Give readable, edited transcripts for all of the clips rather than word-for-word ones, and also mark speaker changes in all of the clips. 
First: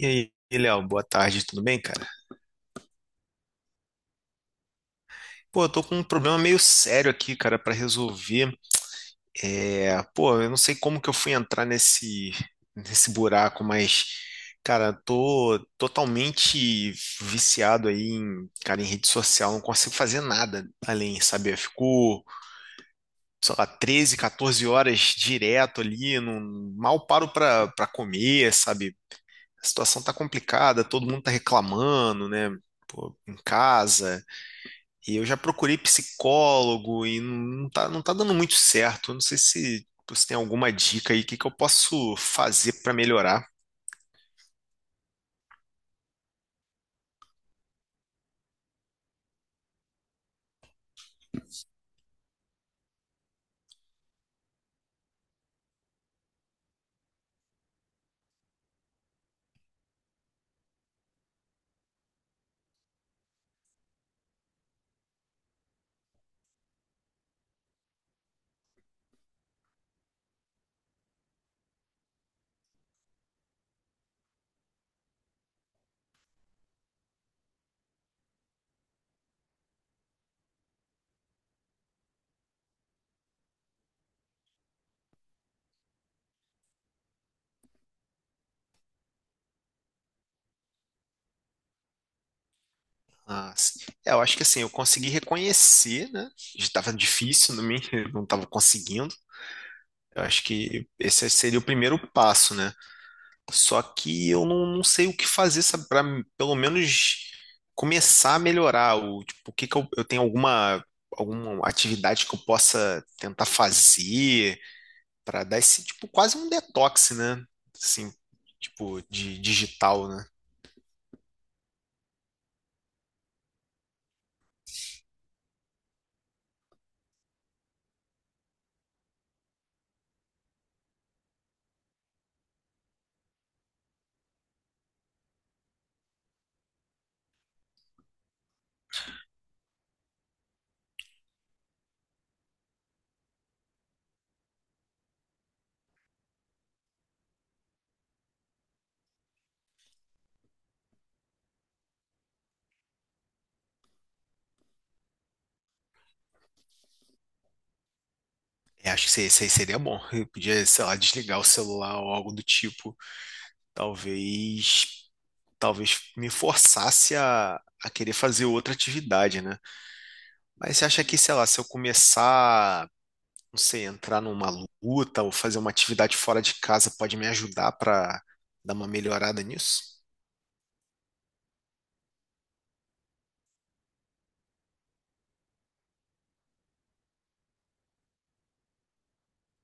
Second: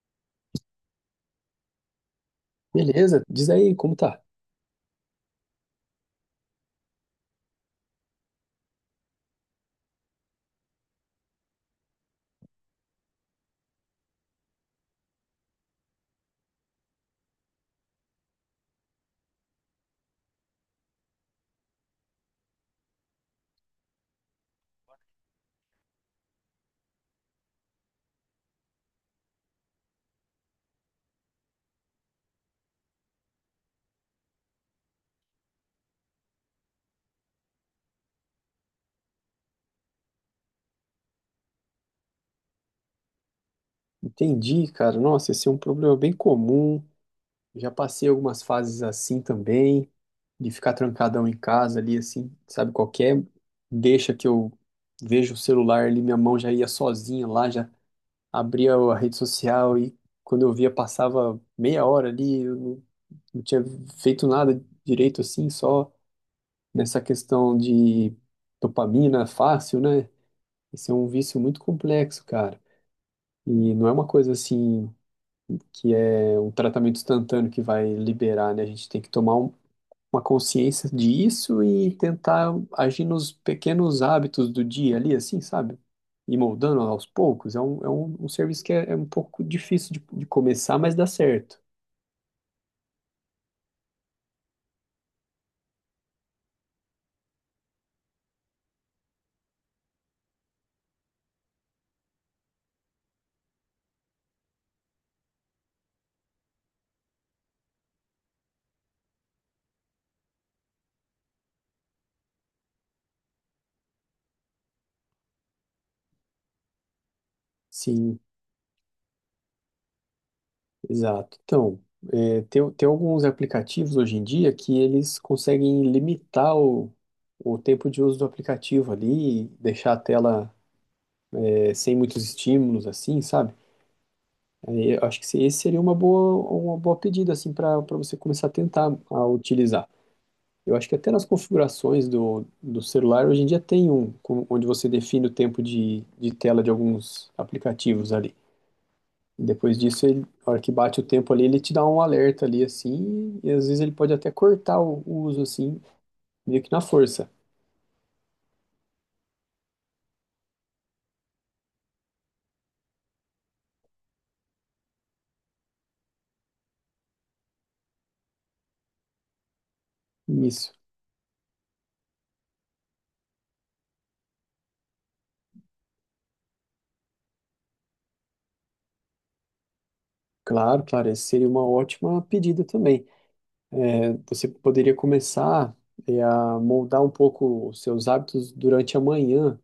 Speaker 1: E aí, Léo, boa tarde, tudo bem, cara?
Speaker 2: Beleza, diz aí como tá.
Speaker 1: Pô, eu tô com um problema meio sério aqui, cara, pra resolver. É, pô, eu não sei como que eu fui entrar nesse buraco, mas cara, tô totalmente viciado aí em rede social, não consigo fazer nada além, sabe? Eu fico, sei lá, 13, 14 horas direto ali, não, mal paro pra para comer, sabe? A situação tá complicada, todo mundo tá reclamando, né? Pô, em casa, e eu já procurei psicólogo e não tá dando muito certo. Eu não sei se você tem alguma dica aí, o que que eu posso fazer para melhorar.
Speaker 2: Entendi, cara. Nossa, esse é um problema bem comum. Já passei algumas fases assim também, de ficar trancadão em casa ali, assim, sabe, qualquer deixa que eu vejo o celular ali, minha mão já ia sozinha lá, já abria a rede social e quando eu via passava meia hora ali, eu não tinha feito nada direito assim, só nessa questão de dopamina fácil, né? Esse é um vício muito complexo, cara. E não é uma coisa assim que é um tratamento instantâneo que vai liberar, né? A gente tem que tomar uma consciência disso e tentar agir nos pequenos hábitos do dia ali, assim, sabe? E moldando aos poucos. É um serviço que é um pouco difícil de começar, mas dá certo.
Speaker 1: Ah, é, eu acho que assim, eu consegui reconhecer, né? Estava difícil, não estava conseguindo. Eu acho que esse seria o primeiro passo, né? Só que eu não, não sei o que fazer, sabe, para pelo menos começar a melhorar. O, tipo, o que que eu tenho alguma, alguma atividade que eu possa tentar fazer? Para dar esse, tipo, quase um detox, né? Assim,
Speaker 2: Sim,
Speaker 1: tipo, de digital, né?
Speaker 2: exato. Então, tem alguns aplicativos hoje em dia que eles conseguem limitar o tempo de uso do aplicativo ali, deixar a tela, sem muitos estímulos, assim, sabe? Aí, eu acho que esse seria uma boa pedida, assim, para você começar a tentar a utilizar. Eu acho que até nas configurações do celular hoje em dia tem onde você define o tempo de tela de alguns aplicativos ali. E depois disso, ele, na hora que bate o tempo ali, ele te dá um alerta ali assim, e às vezes ele pode até cortar o uso assim, meio que na força.
Speaker 1: Eu acho que isso aí seria bom. Eu podia, sei lá, desligar o celular ou algo do tipo. Talvez, talvez me forçasse a querer fazer outra atividade, né?
Speaker 2: Isso.
Speaker 1: Mas você acha que, sei lá, se eu começar, não sei, entrar numa luta ou fazer uma atividade fora de casa pode me ajudar para dar uma melhorada nisso?
Speaker 2: Claro, claro, essa seria uma ótima pedida também. É, você poderia começar, a moldar um pouco os seus hábitos durante a manhã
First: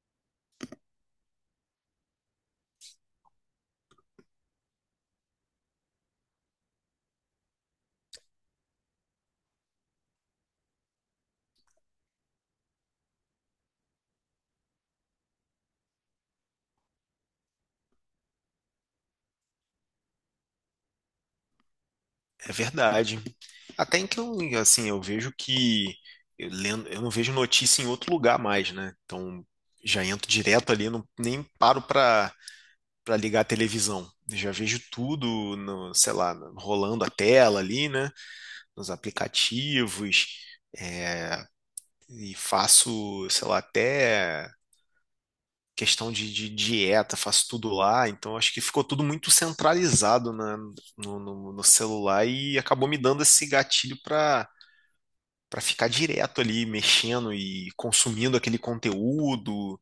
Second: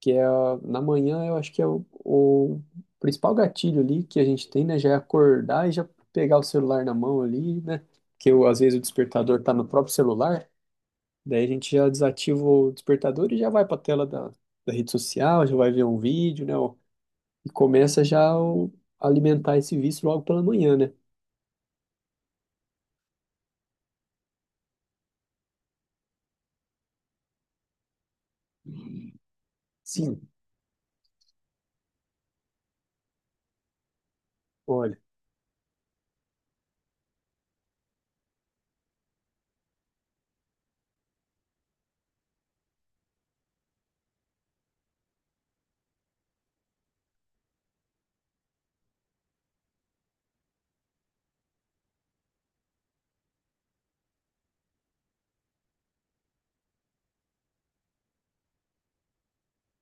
Speaker 2: que é na manhã, eu acho que é o principal gatilho ali que a gente tem, né? Já é acordar e já pegar o celular na mão ali, né? Porque eu, às vezes o despertador tá no próprio celular, daí a gente já desativa o despertador e já vai para a tela da rede social, já vai ver um vídeo, né? Ó, e começa já alimentar esse vício logo pela manhã, né?
Speaker 1: É verdade. Até então, assim, eu vejo que eu, eu não vejo notícia em outro lugar mais, né? Então já
Speaker 2: Sim,
Speaker 1: entro direto ali, não, nem paro para ligar a televisão. Eu já vejo
Speaker 2: olha,
Speaker 1: tudo no, sei lá, rolando a tela ali, né? Nos aplicativos e faço, sei lá, até questão de dieta, faço tudo lá. Então acho que ficou tudo muito centralizado no, no celular e acabou me dando esse gatilho para ficar direto ali mexendo e consumindo aquele conteúdo.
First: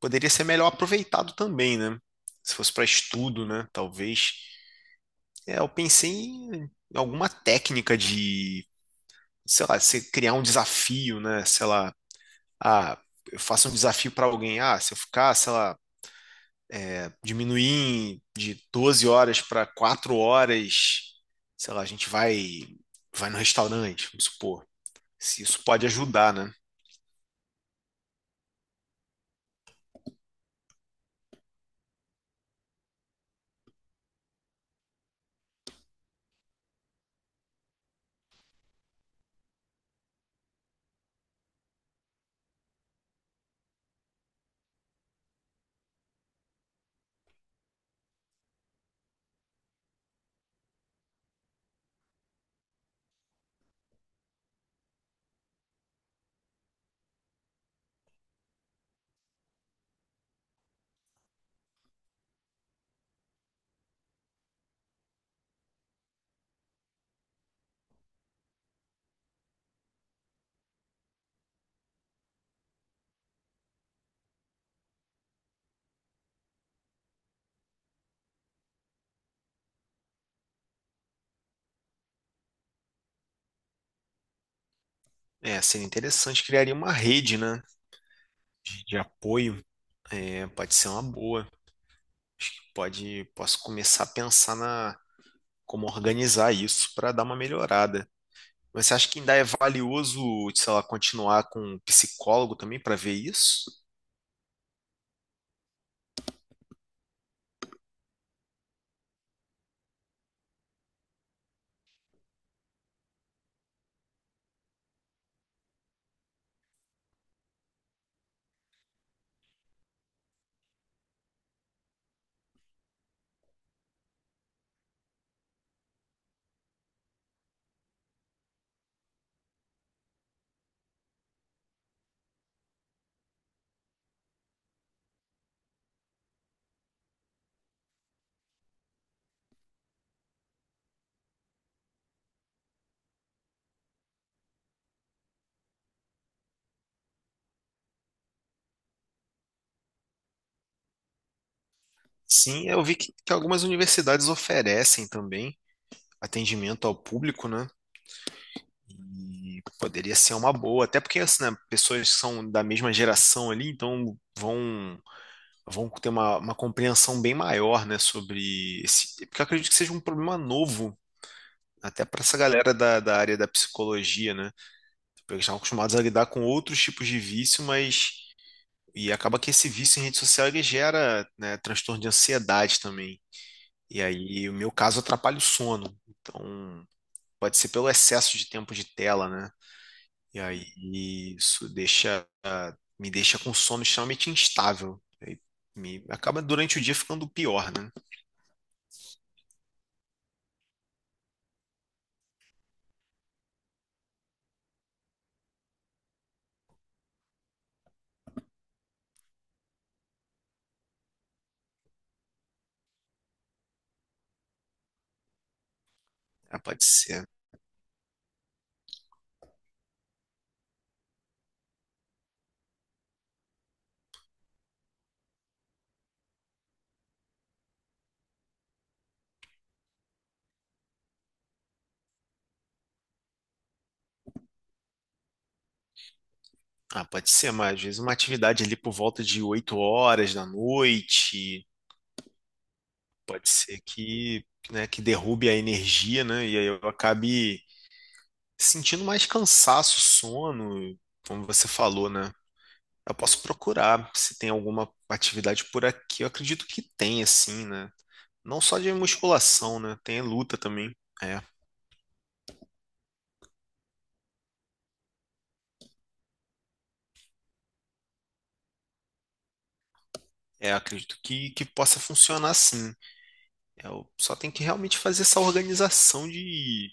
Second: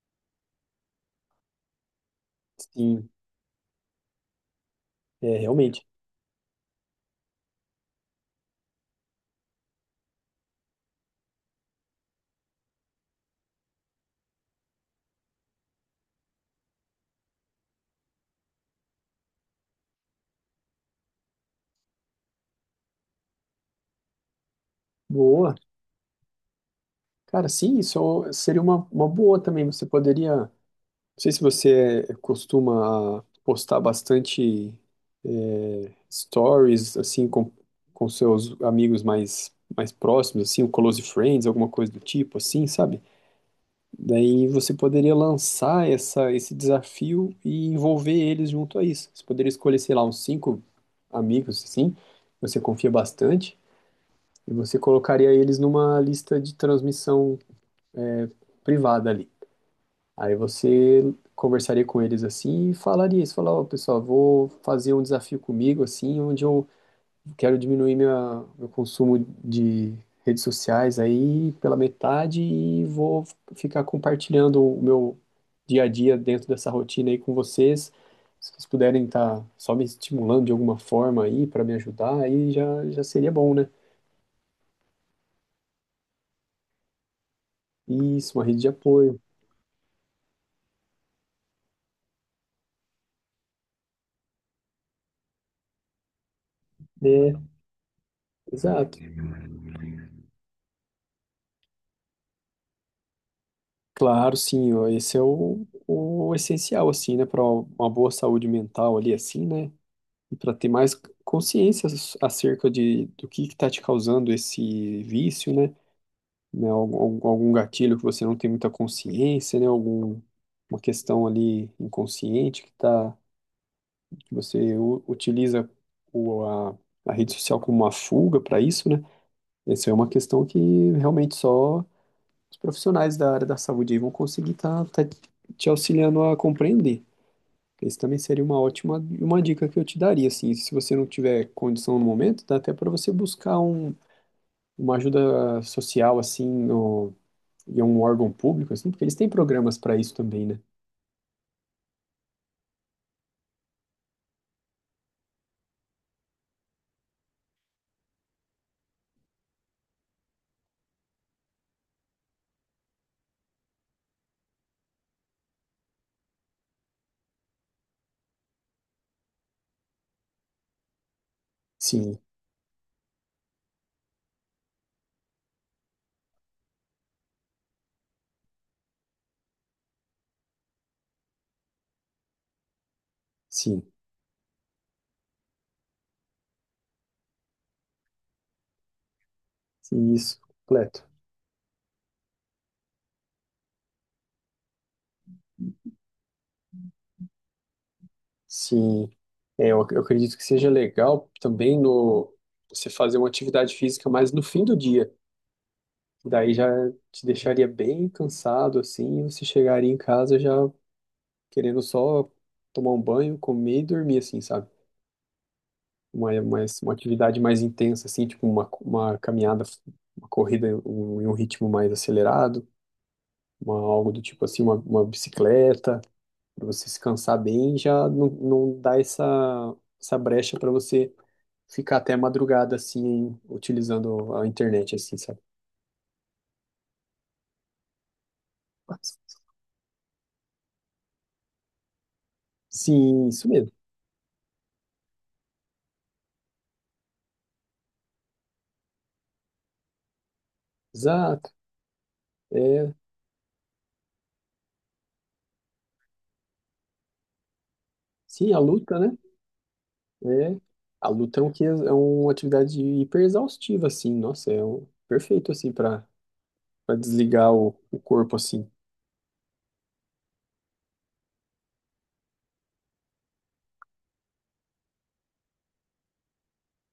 Speaker 1: Poderia ser melhor aproveitado também, né? Se fosse para
Speaker 2: sim,
Speaker 1: estudo, né? Talvez.
Speaker 2: é
Speaker 1: É, eu
Speaker 2: realmente.
Speaker 1: pensei em alguma técnica de, sei lá, você criar um desafio, né? Sei lá, ah, eu faço um desafio para alguém, ah, se eu ficar, sei lá, diminuir de 12 horas para 4 horas, sei lá, a gente vai no restaurante, vamos supor. Se
Speaker 2: Boa.
Speaker 1: isso pode ajudar, né?
Speaker 2: Cara, sim, isso seria uma boa também. Você poderia. Não sei se você costuma postar bastante stories assim com, seus amigos mais próximos, assim, o close friends, alguma coisa do tipo, assim, sabe? Daí você poderia lançar essa esse desafio e envolver eles junto a isso. Você poderia escolher, sei lá, uns cinco amigos assim, que você confia bastante, e você colocaria eles numa lista de transmissão eh, privada ali. Aí você conversaria com eles assim e falaria isso, falar, ó, pessoal, vou fazer um desafio comigo assim, onde eu quero diminuir meu consumo de redes sociais aí pela metade e vou ficar compartilhando o meu dia a dia dentro dessa rotina aí com vocês. Se vocês puderem estar só me estimulando de alguma forma aí para me ajudar, aí já seria bom, né?
Speaker 1: É, seria interessante, criaria uma rede, né,
Speaker 2: Isso, uma rede de
Speaker 1: de
Speaker 2: apoio.
Speaker 1: apoio. É, pode ser uma boa. Pode, posso começar a pensar na como organizar isso para dar
Speaker 2: É,
Speaker 1: uma melhorada. Mas você
Speaker 2: exato.
Speaker 1: acha que ainda é valioso, sei lá, continuar com um psicólogo também para ver isso?
Speaker 2: Claro, sim, ó, esse é o essencial, assim, né, para uma boa saúde mental ali, assim, né, e para ter mais consciência acerca do que está te causando esse vício, né, né, algum, gatilho que você não tem muita consciência, né, algum, uma questão ali inconsciente que tá, que você utiliza o, a, a rede social como uma fuga para isso, né, essa é uma questão que realmente só os profissionais da área da saúde aí vão conseguir estar te auxiliando a compreender. Esse também seria uma ótima uma dica que eu te daria, assim, se você não tiver condição no momento, dá até para você buscar uma ajuda social, assim, no, em um órgão público, assim, porque eles têm programas para isso também, né?
Speaker 1: Sim, eu vi que algumas universidades oferecem também atendimento ao público, né? E poderia ser uma boa, até porque assim, né, pessoas que são da mesma geração ali, então vão ter uma compreensão bem maior, né, sobre esse, porque eu acredito que seja um problema novo, até para
Speaker 2: Sim,
Speaker 1: essa galera da área da psicologia, né? Porque eles estão acostumados a lidar com outros tipos de vício, mas e acaba que esse vício em rede social ele gera, né, transtorno de ansiedade também.
Speaker 2: sim,
Speaker 1: E aí, o meu caso atrapalha o sono. Então, pode ser pelo excesso de tempo de tela, né?
Speaker 2: sim,
Speaker 1: E
Speaker 2: isso,
Speaker 1: aí
Speaker 2: completo.
Speaker 1: isso deixa me deixa com sono extremamente instável. E aí, me acaba durante o dia ficando pior, né?
Speaker 2: Sim, é, eu acredito que seja legal também no você fazer uma atividade física mais no fim do dia. Daí já te deixaria bem cansado, assim, e você chegaria em casa já querendo só tomar um banho, comer e dormir, assim, sabe? Uma,
Speaker 1: Ah,
Speaker 2: uma,
Speaker 1: pode
Speaker 2: uma
Speaker 1: ser.
Speaker 2: atividade mais intensa, assim, tipo uma caminhada, uma corrida em um ritmo mais acelerado, algo do tipo assim, uma bicicleta, para você se cansar bem, já não dá essa brecha para você ficar até a madrugada, assim, utilizando a internet, assim, sabe?
Speaker 1: Ah, pode ser, mas às vezes uma atividade ali por volta de 8 horas da noite,
Speaker 2: Sim, isso
Speaker 1: pode
Speaker 2: mesmo.
Speaker 1: ser que, né, que derrube a energia, né? E aí eu acabe sentindo mais cansaço, sono, como
Speaker 2: Exato.
Speaker 1: você falou, né?
Speaker 2: É.
Speaker 1: Eu posso procurar se tem alguma atividade por aqui. Eu acredito que tem, assim, né?
Speaker 2: Sim, a
Speaker 1: Não só de
Speaker 2: luta, né?
Speaker 1: musculação, né? Tem
Speaker 2: É,
Speaker 1: luta também.
Speaker 2: a luta é,
Speaker 1: É,
Speaker 2: um, que- é uma atividade hiper exaustiva, assim. Nossa, é perfeito, assim, para desligar o corpo, assim.
Speaker 1: é, acredito que possa funcionar sim. Eu só tenho que realmente fazer essa organização de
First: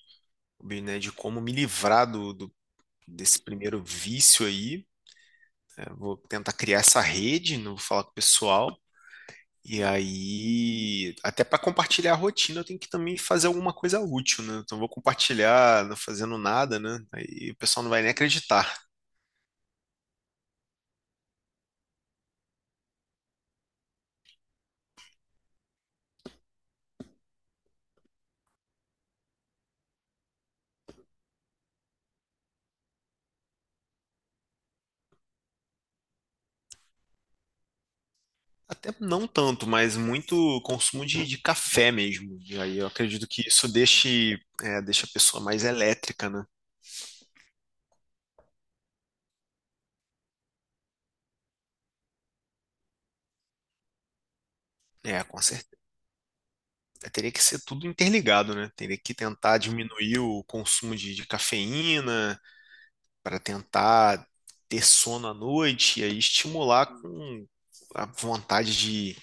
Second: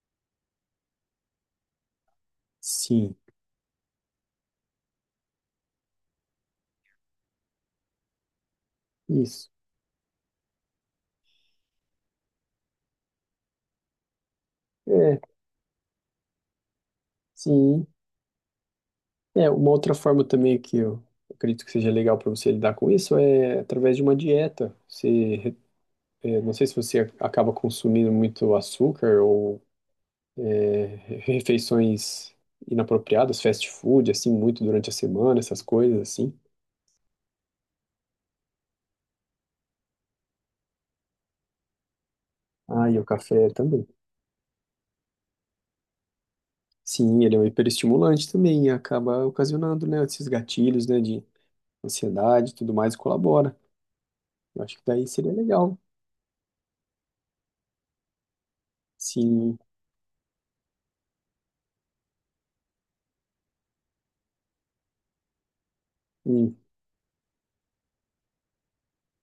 Speaker 1: bem, né, de como me livrar do
Speaker 2: Sim,
Speaker 1: desse primeiro vício aí. Né? Vou tentar criar essa rede, não vou falar com o pessoal.
Speaker 2: isso.
Speaker 1: E aí, até para compartilhar a rotina, eu tenho que também fazer alguma coisa útil, né? Então, eu vou
Speaker 2: É,
Speaker 1: compartilhar não fazendo nada, né? Aí o pessoal
Speaker 2: sim.
Speaker 1: não vai nem acreditar.
Speaker 2: É, uma outra forma também que eu acredito que seja legal para você lidar com isso é através de uma dieta. Você, não sei se você acaba consumindo muito açúcar ou refeições inapropriadas, fast food, assim, muito durante a semana, essas coisas, assim.
Speaker 1: Até não tanto, mas muito consumo de café mesmo. E aí, eu
Speaker 2: Ah, e o
Speaker 1: acredito que
Speaker 2: café
Speaker 1: isso
Speaker 2: também.
Speaker 1: deixe, é, deixa a pessoa mais elétrica, né?
Speaker 2: Sim, ele é um hiperestimulante também e acaba ocasionando, né, esses gatilhos, né, de ansiedade e tudo mais, e colabora. Eu acho que daí
Speaker 1: É,
Speaker 2: seria
Speaker 1: com
Speaker 2: legal.
Speaker 1: é, teria que ser tudo interligado, né? Teria que
Speaker 2: Sim,
Speaker 1: tentar diminuir o consumo de cafeína para tentar ter sono à noite e aí
Speaker 2: hum,
Speaker 1: estimular com a vontade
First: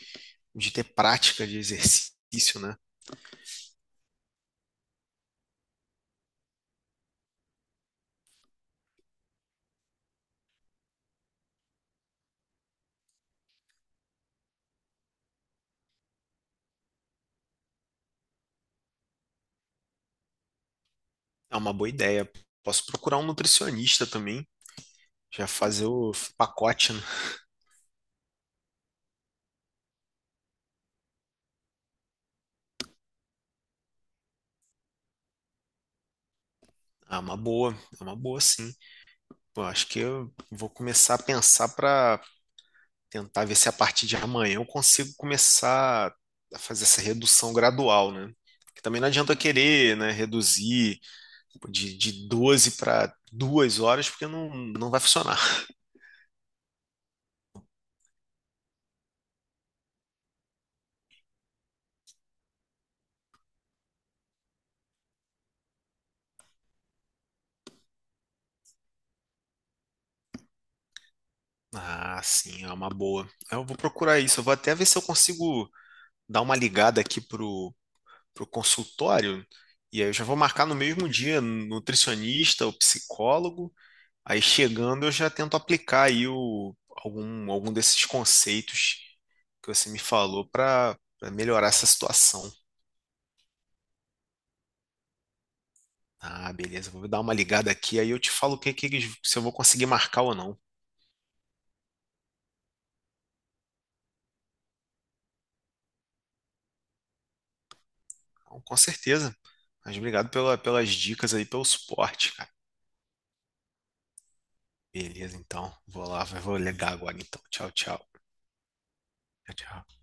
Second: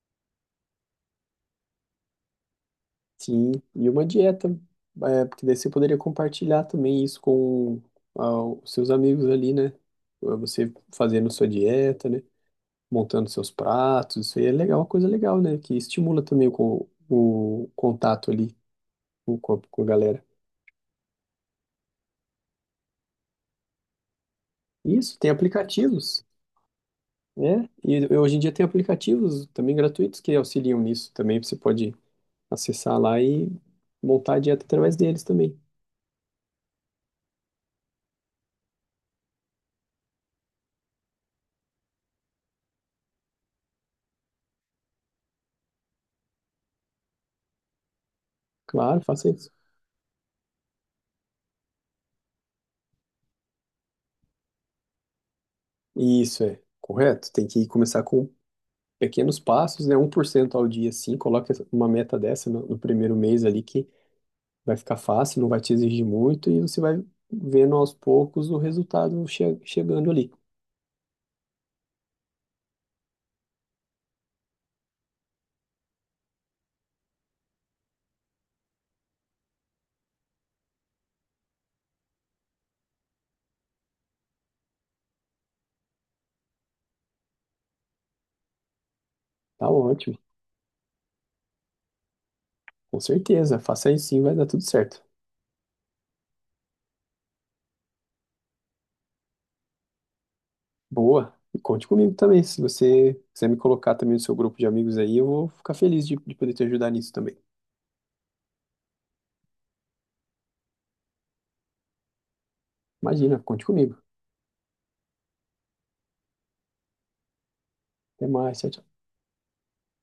Speaker 1: de ter prática de exercício, né?
Speaker 2: sim. E uma dieta, é, porque daí você poderia compartilhar também isso com ah, os seus amigos ali, né? Ah, você fazendo sua dieta, né? Montando seus pratos, isso aí é legal, uma coisa legal, né? Que estimula também o o contato ali com a galera.
Speaker 1: É uma boa ideia. Posso procurar um nutricionista também,
Speaker 2: Isso, tem
Speaker 1: já fazer o
Speaker 2: aplicativos.
Speaker 1: pacote, né?
Speaker 2: Né, e hoje em dia tem aplicativos também gratuitos que auxiliam nisso também. Você pode acessar lá e montar a dieta através deles também.
Speaker 1: É uma boa, é uma boa sim. Pô, acho que eu vou começar a pensar para tentar ver se a partir de amanhã eu consigo começar a fazer essa redução gradual, né? Porque
Speaker 2: Claro,
Speaker 1: também não
Speaker 2: faça
Speaker 1: adianta eu
Speaker 2: isso.
Speaker 1: querer, né, reduzir de 12 para duas horas, porque não, não vai funcionar.
Speaker 2: Isso é correto. Tem que começar com pequenos passos, né? 1% ao dia, sim. Coloque uma meta dessa no primeiro mês ali que vai ficar fácil, não vai te exigir muito e você vai vendo aos poucos o resultado chegando ali.
Speaker 1: Ah, sim, é uma boa. Eu vou procurar isso. Eu vou até ver se eu consigo dar uma ligada aqui pro consultório. E aí eu já vou marcar no mesmo dia nutricionista ou psicólogo. Aí chegando, eu já tento aplicar aí o, algum desses conceitos
Speaker 2: Tá
Speaker 1: que você me
Speaker 2: ótimo.
Speaker 1: falou para melhorar essa situação.
Speaker 2: Com certeza. Faça isso sim, vai dar tudo certo.
Speaker 1: Ah, beleza, vou dar uma ligada aqui, aí eu te falo o que se eu vou conseguir marcar ou não.
Speaker 2: Boa. E conte comigo também. Se você quiser me colocar também no seu grupo de amigos aí, eu vou ficar feliz de poder te ajudar nisso também.
Speaker 1: Então, com certeza. Mas obrigado pela, pelas dicas aí, pelo suporte, cara.
Speaker 2: Imagina, conte comigo.
Speaker 1: Beleza, então. Vou lá, vou ligar agora então. Tchau, tchau.
Speaker 2: Até mais, tchau, tchau.
Speaker 1: Tchau, tchau.